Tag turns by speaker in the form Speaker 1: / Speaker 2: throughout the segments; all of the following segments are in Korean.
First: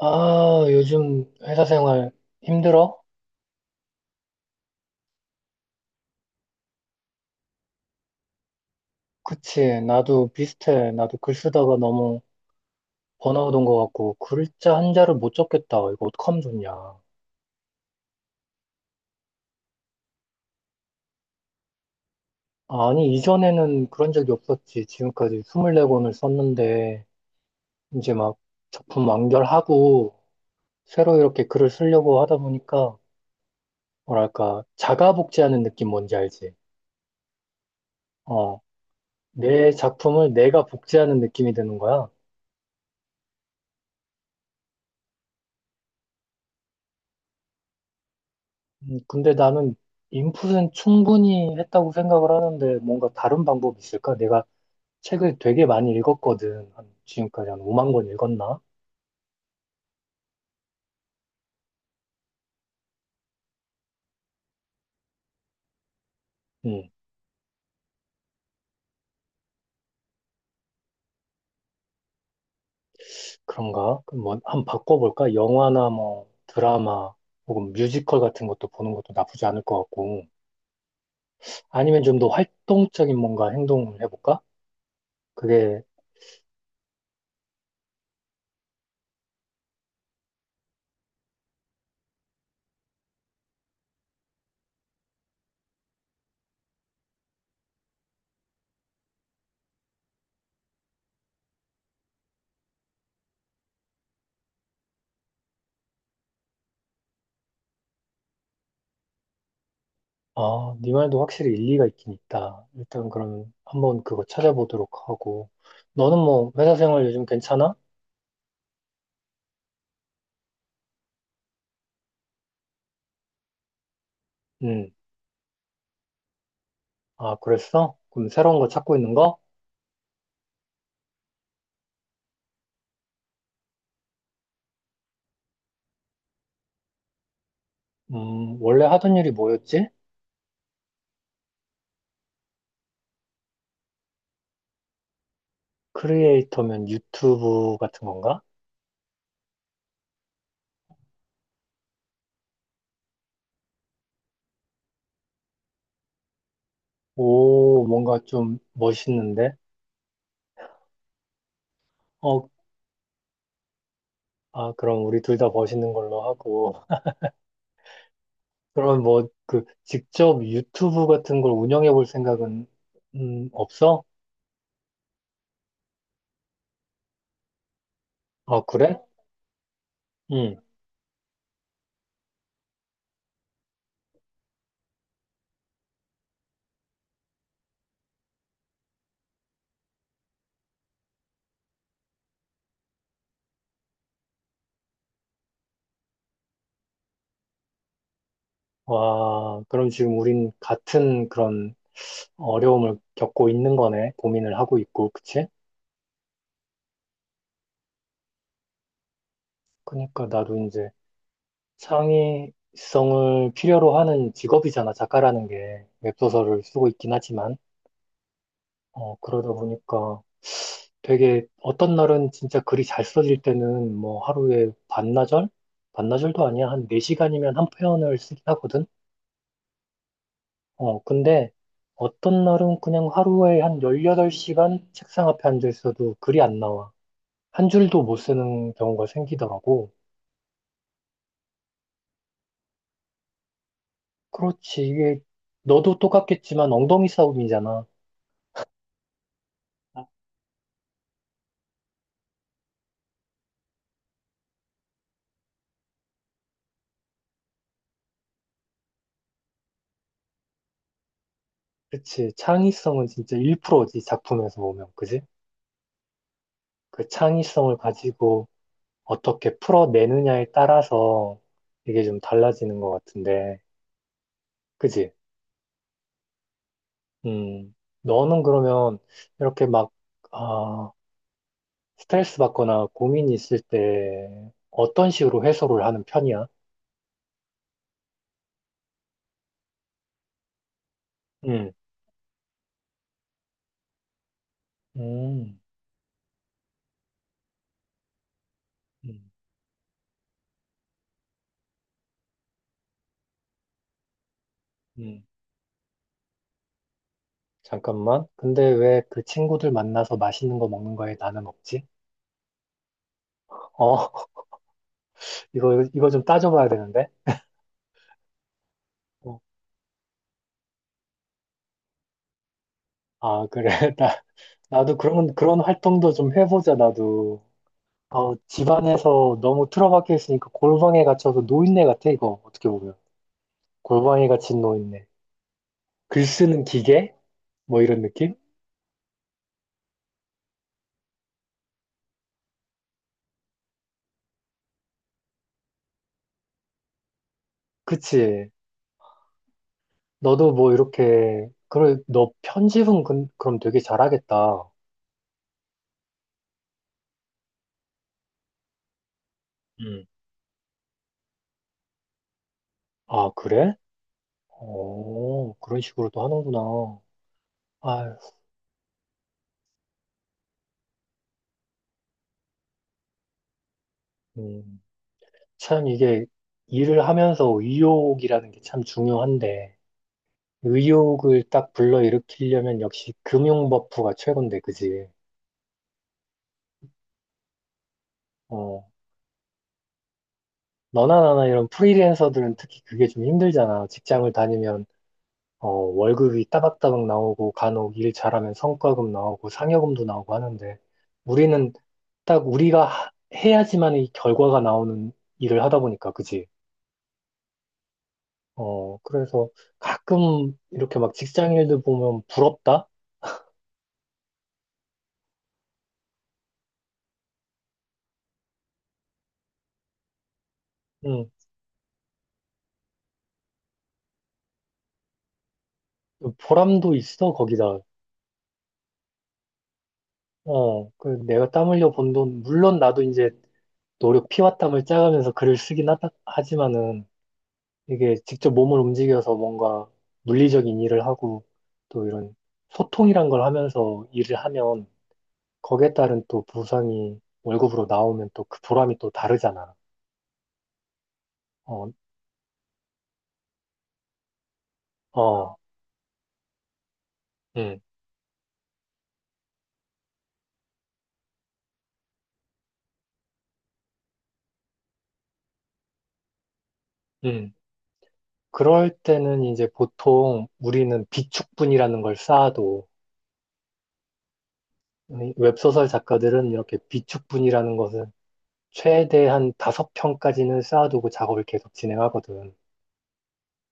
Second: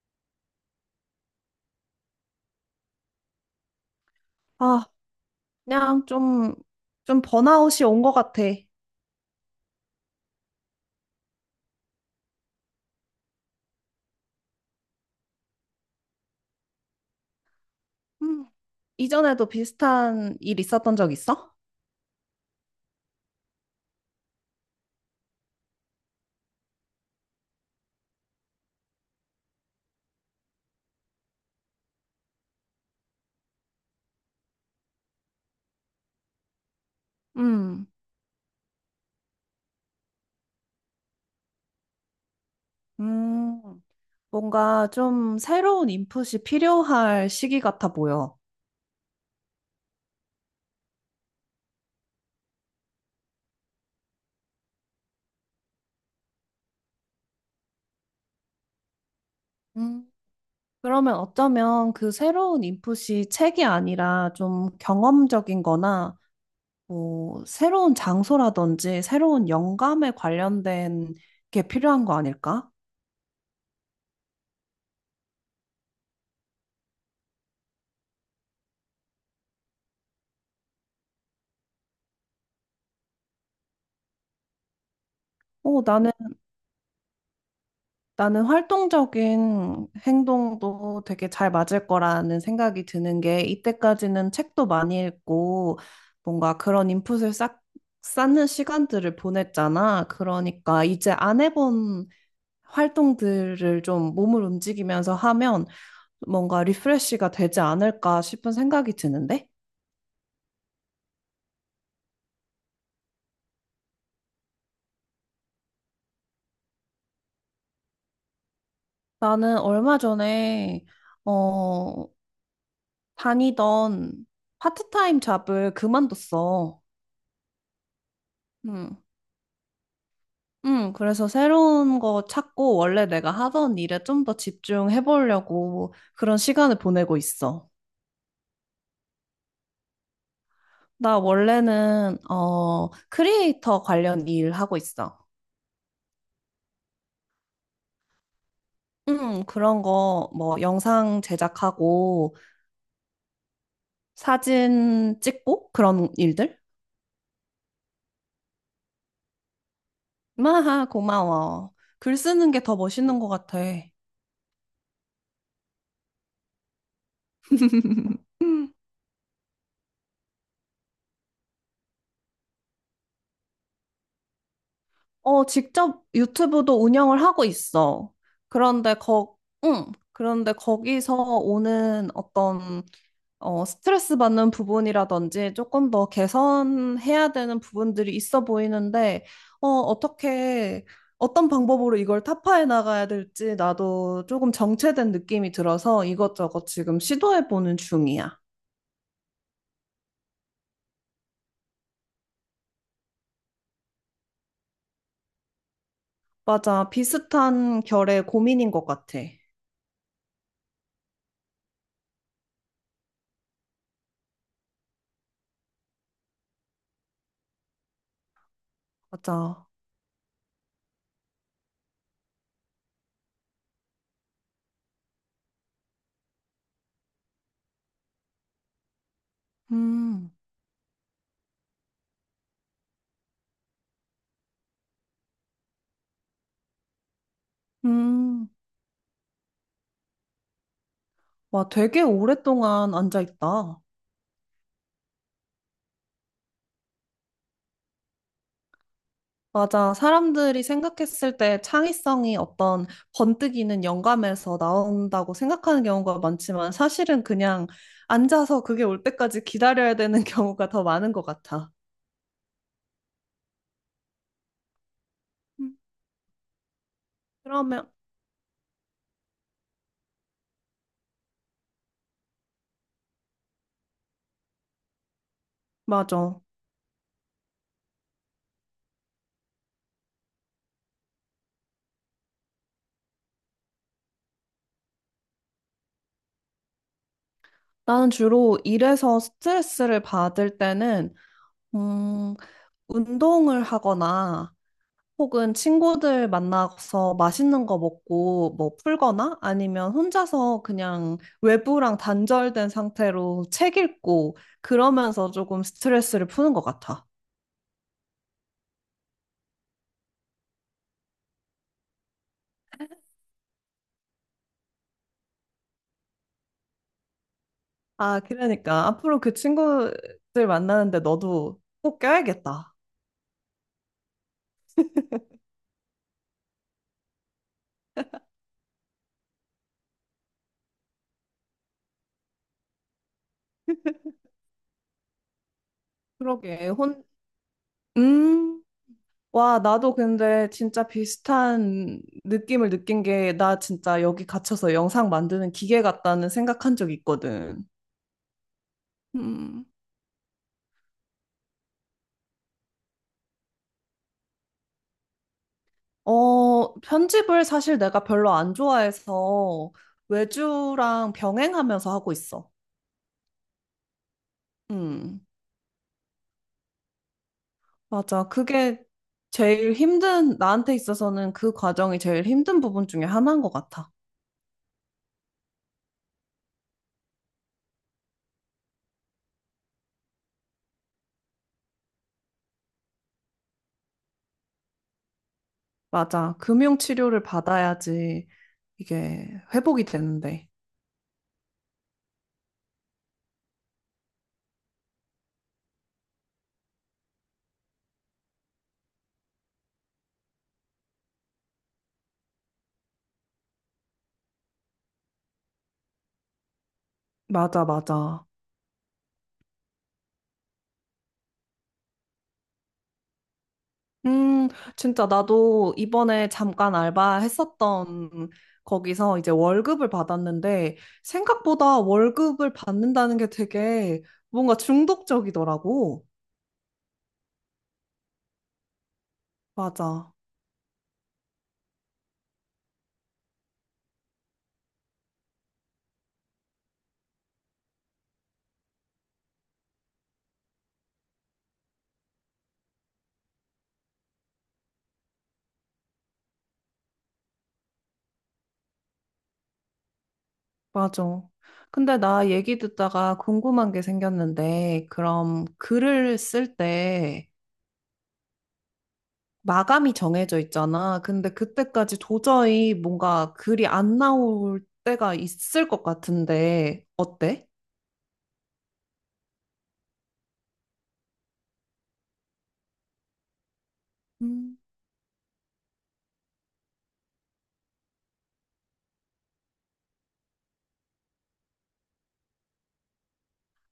Speaker 1: 아, 요즘 회사 생활 힘들어?
Speaker 2: 아, 그냥 좀 번아웃이 온 것 같아.
Speaker 1: 그치. 나도 비슷해. 나도 글 쓰다가 너무 번아웃 온 것 같고, 글자 한자를 못 적겠다. 이거 어떡하면 좋냐.
Speaker 2: 음, 이전에도 비슷한 일 있었던 적 있어?
Speaker 1: 아니, 이전에는 그런 적이 없었지. 지금까지 24권을 썼는데, 이제 막 작품 완결하고, 새로 이렇게 글을 쓰려고 하다 보니까, 뭐랄까, 자가 복제하는 느낌 뭔지 알지?
Speaker 2: 음,
Speaker 1: 어, 내 작품을 내가 복제하는 느낌이 드는 거야.
Speaker 2: 음, 뭔가 좀 새로운 인풋이 필요할 시기 같아 보여.
Speaker 1: 근데 나는 인풋은 충분히 했다고 생각을 하는데 뭔가 다른 방법이 있을까? 내가 책을 되게 많이 읽었거든. 한 지금까지 한 5만 권 읽었나?
Speaker 2: 음, 그러면 어쩌면 그 새로운 인풋이 책이 아니라 좀 경험적인 거나
Speaker 1: 음,
Speaker 2: 뭐 새로운 장소라든지 새로운 영감에 관련된 게 필요한 거 아닐까?
Speaker 1: 그런가? 그럼 뭐 한번 바꿔볼까? 영화나 뭐 드라마 혹은 뮤지컬 같은 것도 보는 것도 나쁘지 않을 것 같고, 아니면 좀 더 활동적인 뭔가 행동을 해볼까?
Speaker 2: 어,
Speaker 1: 그게,
Speaker 2: 나는 나는 활동적인 행동도 되게 잘 맞을 거라는 생각이 드는 게 이때까지는 책도 많이 읽고 뭔가 그런 인풋을 싹 쌓는 시간들을 보냈잖아. 그러니까 이제 안 해본 활동들을 좀 몸을 움직이면서 하면 뭔가 리프레시가 되지 않을까 싶은 생각이 드는데
Speaker 1: 아, 네 말도 확실히 일리가 있긴 있다. 일단 그럼 한번 그거 찾아보도록 하고, 너는 뭐 회사 생활 요즘 괜찮아?
Speaker 2: 나는 얼마 전에 어 다니던
Speaker 1: 음.
Speaker 2: 파트타임 잡을 그만뒀어.
Speaker 1: 아, 그랬어? 그럼 새로운 거 찾고
Speaker 2: 음.
Speaker 1: 있는 거?
Speaker 2: 그래서 새로운 거 찾고 원래 내가 하던 일에 좀 더 집중해 보려고 그런 시간을 보내고 있어.
Speaker 1: 원래 하던 일이 뭐였지?
Speaker 2: 나 원래는 크리에이터 관련 일 하고 있어.
Speaker 1: 크리에이터면 유튜브 같은 건가?
Speaker 2: 그런 거 뭐 영상 제작하고 사진 찍고 그런 일들?
Speaker 1: 오, 뭔가 좀 멋있는데?
Speaker 2: 마하, 고마워. 글
Speaker 1: 어,
Speaker 2: 쓰는 게 더 멋있는 것 같아.
Speaker 1: 아, 그럼 우리 둘 다 멋있는 걸로 하고. 그럼 뭐, 그, 직접 유튜브 같은 걸 운영해 볼 생각은, 없어?
Speaker 2: 직접 유튜브도 운영을 하고 있어.
Speaker 1: 아,
Speaker 2: 그런데
Speaker 1: 그래?
Speaker 2: 거, 응. 그런데
Speaker 1: 응.
Speaker 2: 거기서 오는 어떤 스트레스 받는 부분이라든지 조금 더 개선해야 되는 부분들이 있어 보이는데, 어, 어떻게, 어떤 방법으로 이걸 타파해 나가야 될지 나도 조금 정체된 느낌이 들어서 이것저것 지금 시도해 보는 중이야.
Speaker 1: 와, 그럼 지금 우린 같은 그런 어려움을 겪고 있는 거네. 고민을 하고 있고, 그치?
Speaker 2: 맞아. 비슷한 결의 고민인 것 같아.
Speaker 1: 그니까 나도 이제 창의성을 필요로 하는 직업이잖아, 작가라는 게. 웹소설을 쓰고 있긴 하지만. 어, 그러다
Speaker 2: 맞아.
Speaker 1: 보니까 되게 어떤 날은 진짜 글이 잘 써질 때는 뭐 하루에 반나절? 반나절도 아니야. 한 4시간이면 한 편을 쓰긴 하거든.
Speaker 2: 음.
Speaker 1: 어, 근데 어떤 날은 그냥 하루에 한 18시간 책상 앞에 앉아 있어도 글이 안 나와. 한 줄도 못
Speaker 2: 음.
Speaker 1: 쓰는 경우가 생기더라고.
Speaker 2: 와, 되게 오랫동안 앉아있다.
Speaker 1: 그렇지. 이게 너도 똑같겠지만 엉덩이 싸움이잖아.
Speaker 2: 맞아. 사람들이 생각했을 때 창의성이 어떤 번뜩이는 영감에서 나온다고 생각하는 경우가 많지만 사실은 그냥 앉아서 그게 올 때까지 기다려야 되는 경우가 더 많은 것 같아.
Speaker 1: 그치. 창의성은 진짜 1%지, 작품에서 보면. 그지?
Speaker 2: 음,
Speaker 1: 그 창의성을
Speaker 2: 그러면,
Speaker 1: 가지고 어떻게 풀어내느냐에 따라서 이게 좀 달라지는 것 같은데. 그지?
Speaker 2: 맞아.
Speaker 1: 음. 너는 그러면 이렇게 막, 아, 스트레스 받거나 고민이 있을 때 어떤 식으로 해소를 하는 편이야?
Speaker 2: 나는 주로 일에서 스트레스를 받을 때는,
Speaker 1: 음.
Speaker 2: 음, 운동을 하거나 혹은
Speaker 1: 음.
Speaker 2: 친구들 만나서 맛있는 거 먹고 뭐
Speaker 1: 음.
Speaker 2: 풀거나 아니면 혼자서 그냥 외부랑 단절된 상태로 책 읽고
Speaker 1: 음.
Speaker 2: 그러면서 조금 스트레스를 푸는 것 같아.
Speaker 1: 잠깐만. 근데 왜 그 친구들 만나서 맛있는 거 먹는 거에 나는 없지? 어, 이거 좀 따져봐야 되는데.
Speaker 2: 아, 그러니까 앞으로 그
Speaker 1: 어.
Speaker 2: 친구들 만나는데 너도 꼭 껴야겠다.
Speaker 1: 아, 그래. 나, 나도 그런 활동도 좀 해보자, 나도. 어, 집안에서 너무 틀어박혀 있으니까 골방에 갇혀서 노인네 같아, 이거. 어떻게 보면. 골방에 갇힌 노인네. 글 쓰는
Speaker 2: 그러게.
Speaker 1: 기계? 뭐 이런 느낌?
Speaker 2: 음. 와, 나도 근데 진짜 비슷한 느낌을 느낀 게 나 진짜 여기 갇혀서 영상 만드는 기계 같다는 생각한 적 있거든.
Speaker 1: 그치.
Speaker 2: 음.
Speaker 1: 너도 뭐 이렇게, 그래, 너 편집은 그, 그럼 되게 잘하겠다.
Speaker 2: 편집을 사실 내가 별로 안 좋아해서
Speaker 1: 음.
Speaker 2: 외주랑 병행하면서 하고 있어.
Speaker 1: 아, 그래?
Speaker 2: 음,
Speaker 1: 어, 그런 식으로도 하는구나. 아,
Speaker 2: 맞아. 그게 제일 힘든, 나한테 있어서는 그 과정이 제일 힘든 부분 중에 하나인 것 같아.
Speaker 1: 음, 참 이게 일을 하면서 의욕이라는 게 참 중요한데. 의욕을 딱 불러일으키려면 역시 금융 버프가 최고인데, 그지?
Speaker 2: 맞아. 금융치료를 받아야지
Speaker 1: 어,
Speaker 2: 이게 회복이 되는데.
Speaker 1: 너나 나나 이런 프리랜서들은 특히 그게 좀 힘들잖아. 직장을 다니면, 어, 월급이 따박따박 나오고, 간혹 일 잘하면 성과금 나오고, 상여금도 나오고 하는데, 우리는 딱 우리가 해야지만 이 결과가 나오는 일을 하다 보니까, 그지?
Speaker 2: 맞아, 맞아.
Speaker 1: 어, 그래서 가끔 이렇게 막 직장 일들 보면 부럽다?
Speaker 2: 음, 진짜 나도 이번에 잠깐 알바했었던 거기서 이제 월급을 받았는데
Speaker 1: 응,
Speaker 2: 생각보다 월급을 받는다는 게 되게 뭔가 중독적이더라고.
Speaker 1: 보람도 있어, 거기다.
Speaker 2: 맞아,
Speaker 1: 어, 그 내가 땀 흘려 번 돈, 물론 나도 이제 노력 피와 땀을 짜가면서 글을 쓰긴 하다, 하지만은 이게 직접 몸을 움직여서 뭔가 물리적인 일을 하고 또 이런 소통이란 걸 하면서 일을 하면 거기에 따른 또 보상이 월급으로 나오면 또 그 보람이 또 다르잖아.
Speaker 2: 맞아.
Speaker 1: 어,
Speaker 2: 근데 나 얘기 듣다가 궁금한 게 생겼는데 그럼
Speaker 1: 어,
Speaker 2: 글을 쓸 때
Speaker 1: 음,
Speaker 2: 마감이 정해져 있잖아. 근데 그때까지 도저히 뭔가 글이 안 나올 때가 있을 것 같은데 어때?
Speaker 1: 음. 그럴 때는 이제 보통 우리는 비축분이라는 걸 쌓아도 웹소설 작가들은 이렇게 비축분이라는 것은 최대한 다섯 평까지는 쌓아두고 작업을 계속 진행하거든.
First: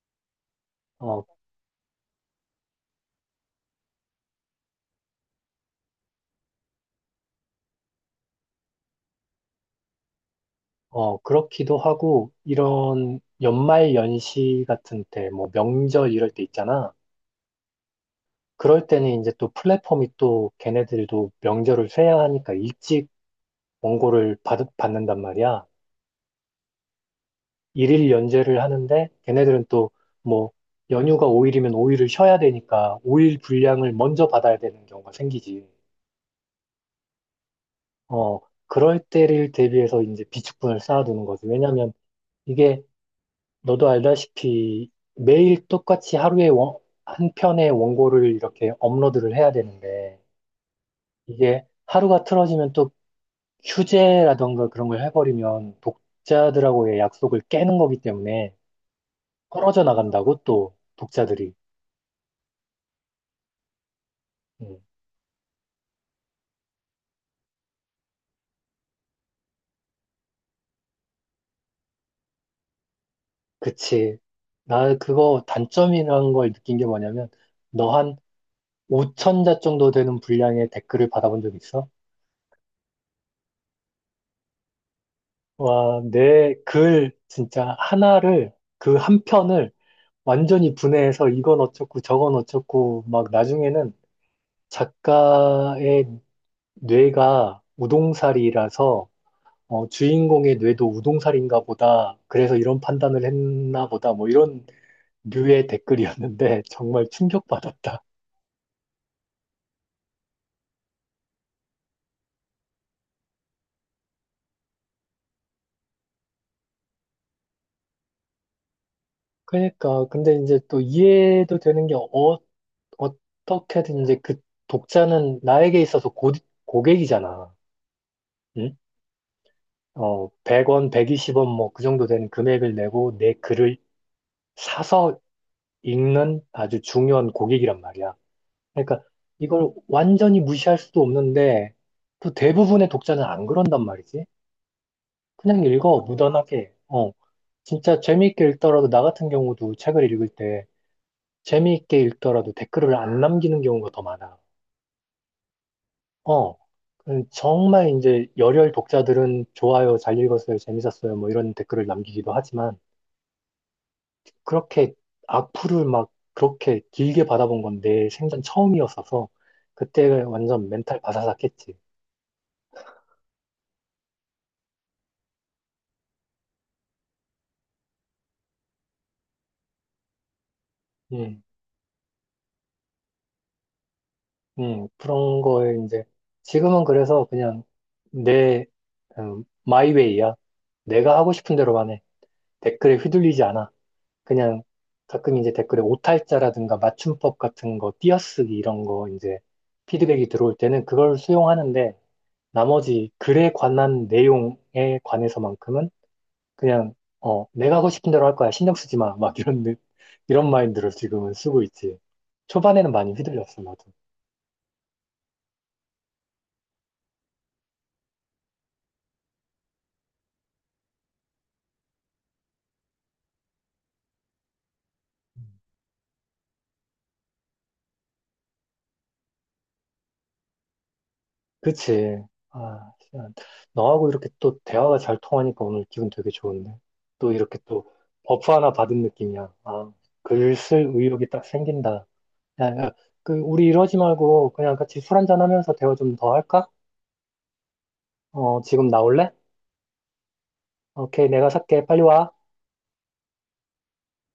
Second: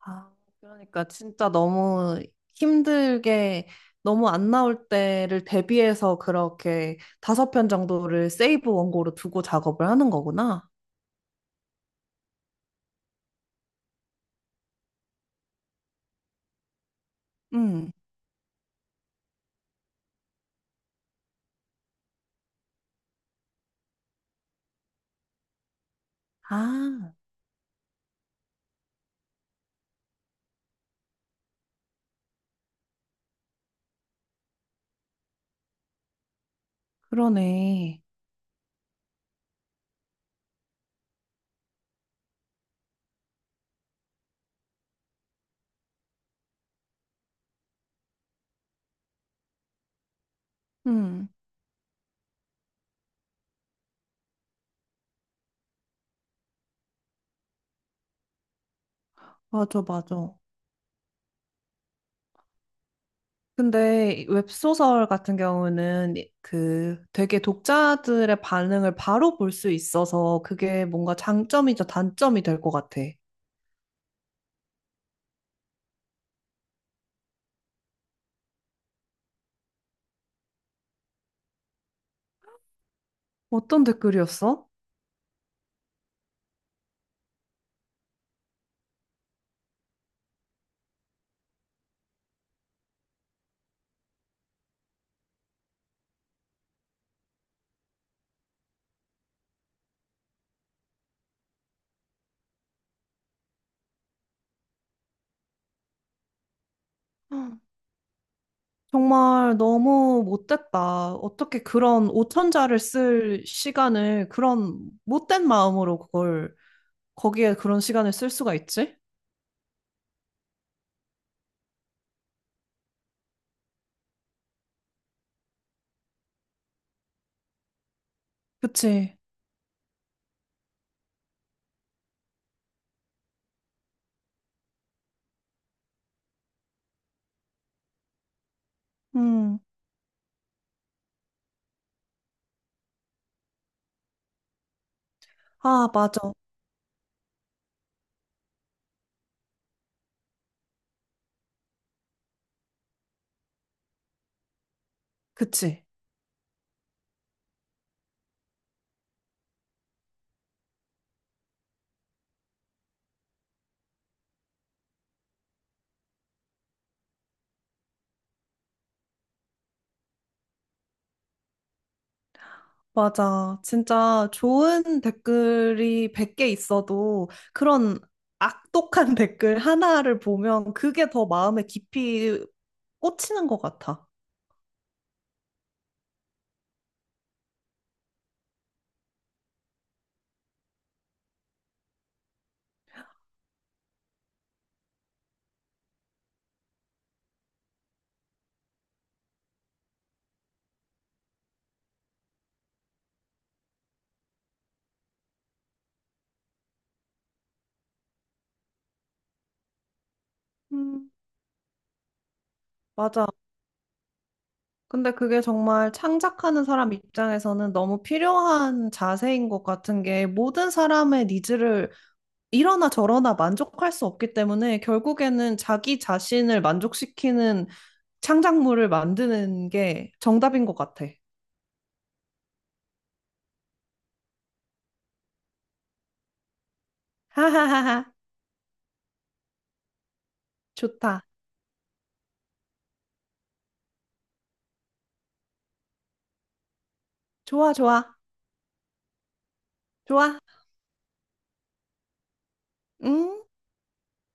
Speaker 2: 아, 그러니까
Speaker 1: 어,
Speaker 2: 진짜 너무 힘들게 너무 안 나올 때를 대비해서 그렇게 다섯 편 정도를 세이브 원고로 두고 작업을 하는 거구나.
Speaker 1: 어, 그렇기도 하고, 이런 연말 연시 같은 때, 뭐 명절 이럴 때 있잖아.
Speaker 2: 응.
Speaker 1: 그럴 때는 이제 또 플랫폼이 또 걔네들도 명절을 쇠야 하니까 일찍 원고를 받는단 말이야.
Speaker 2: 아,
Speaker 1: 일일 연재를 하는데 걔네들은 또 뭐 연휴가 5일이면 5일을 쉬어야 되니까 5일 분량을 먼저 받아야 되는 경우가 생기지.
Speaker 2: 그러네.
Speaker 1: 어, 그럴 때를 대비해서 이제 비축분을 쌓아두는 거지. 왜냐면 이게 너도 알다시피 매일 똑같이 하루에 한 편의 원고를 이렇게 업로드를 해야 되는데
Speaker 2: 응.
Speaker 1: 이게 하루가 틀어지면 또 휴재라던가 그런 걸 해버리면 독자들하고의 약속을 깨는 거기 때문에 떨어져
Speaker 2: 맞아,
Speaker 1: 나간다고
Speaker 2: 맞아.
Speaker 1: 또 독자들이.
Speaker 2: 근데
Speaker 1: 음,
Speaker 2: 웹소설 같은 경우는 그 되게 독자들의 반응을 바로 볼 수 있어서 그게 뭔가 장점이자 단점이 될 것 같아.
Speaker 1: 그치. 나 그거 단점이라는 걸 느낀 게 뭐냐면 너 한 5천 자 정도 되는 분량의 댓글을 받아본 적 있어?
Speaker 2: 어떤 댓글이었어?
Speaker 1: 와, 내 글 진짜 하나를 그 한 편을 완전히 분해해서 이건 어쩌고 저건 어쩌고 막 나중에는 작가의 뇌가 우동살이라서 어, 주인공의 뇌도 우동살인가 보다. 그래서 이런 판단을 했나 보다. 뭐 이런 류의 댓글이었는데 정말 충격받았다.
Speaker 2: 정말 너무 못됐다. 어떻게 그런 오천자를 쓸 시간을 그런 못된 마음으로 그걸 거기에 그런 시간을 쓸 수가 있지?
Speaker 1: 그러니까 근데 이제 또 이해도 되는 게 어, 어떻게든 이제 그 독자는 나에게 있어서 고객이잖아. 응?
Speaker 2: 그치?
Speaker 1: 어, 100원, 120원 뭐 그 정도 되는 금액을 내고 내 글을 사서 읽는 아주 중요한 고객이란 말이야. 그러니까
Speaker 2: 음.
Speaker 1: 이걸 완전히 무시할 수도 없는데 또 대부분의 독자는 안 그런단 말이지. 그냥
Speaker 2: 아,
Speaker 1: 읽어,
Speaker 2: 맞아.
Speaker 1: 무던하게. 어. 진짜 재미있게 읽더라도 나 같은 경우도 책을 읽을 때 재미있게 읽더라도 댓글을 안 남기는 경우가 더 많아.
Speaker 2: 그치?
Speaker 1: 어. 정말 이제 열혈 독자들은 좋아요, 잘 읽었어요, 재밌었어요, 뭐 이런 댓글을 남기기도 하지만 그렇게 악플을 막 그렇게 길게 받아본 건데 생전 처음이었어서 그때 완전 멘탈 바사삭했지.
Speaker 2: 맞아. 진짜 좋은 댓글이 100개 있어도 그런 악독한 댓글 하나를 보면 그게 더
Speaker 1: 음,
Speaker 2: 마음에 깊이 꽂히는 것 같아.
Speaker 1: 그런 거에 이제 지금은 그래서 그냥 내 마이웨이야. 내가 하고 싶은 대로만 해. 댓글에 휘둘리지 않아. 그냥 가끔 이제 댓글에 오탈자라든가 맞춤법 같은 거, 띄어쓰기 이런 거 이제 피드백이 들어올 때는 그걸 수용하는데 나머지 글에 관한 내용에 관해서만큼은 그냥 어 내가 하고 싶은 대로 할 거야. 신경 쓰지 마. 막 이런 이런 마인드를
Speaker 2: 음,
Speaker 1: 지금은 쓰고 있지. 초반에는 많이
Speaker 2: 맞아.
Speaker 1: 휘둘렸어, 나도.
Speaker 2: 근데 그게 정말 창작하는 사람 입장에서는 너무 필요한 자세인 것 같은 게 모든 사람의 니즈를 이러나 저러나 만족할 수 없기 때문에 결국에는 자기 자신을 만족시키는 창작물을 만드는 게 정답인 것 같아.
Speaker 1: 그치. 아, 시간. 너하고 이렇게 또 대화가 잘 통하니까 오늘 기분 되게 좋은데, 또 이렇게 또
Speaker 2: 하하하하.
Speaker 1: 버프 하나 받은 느낌이야. 아, 글 쓸
Speaker 2: 좋다.
Speaker 1: 의욕이 딱 생긴다. 야, 그 우리 이러지 말고 그냥 같이 술 한잔 하면서 대화 좀 더 할까?
Speaker 2: 좋아, 좋아.
Speaker 1: 어, 지금 나올래?
Speaker 2: 좋아.
Speaker 1: 오케이, 내가 살게. 빨리 와.
Speaker 2: 응?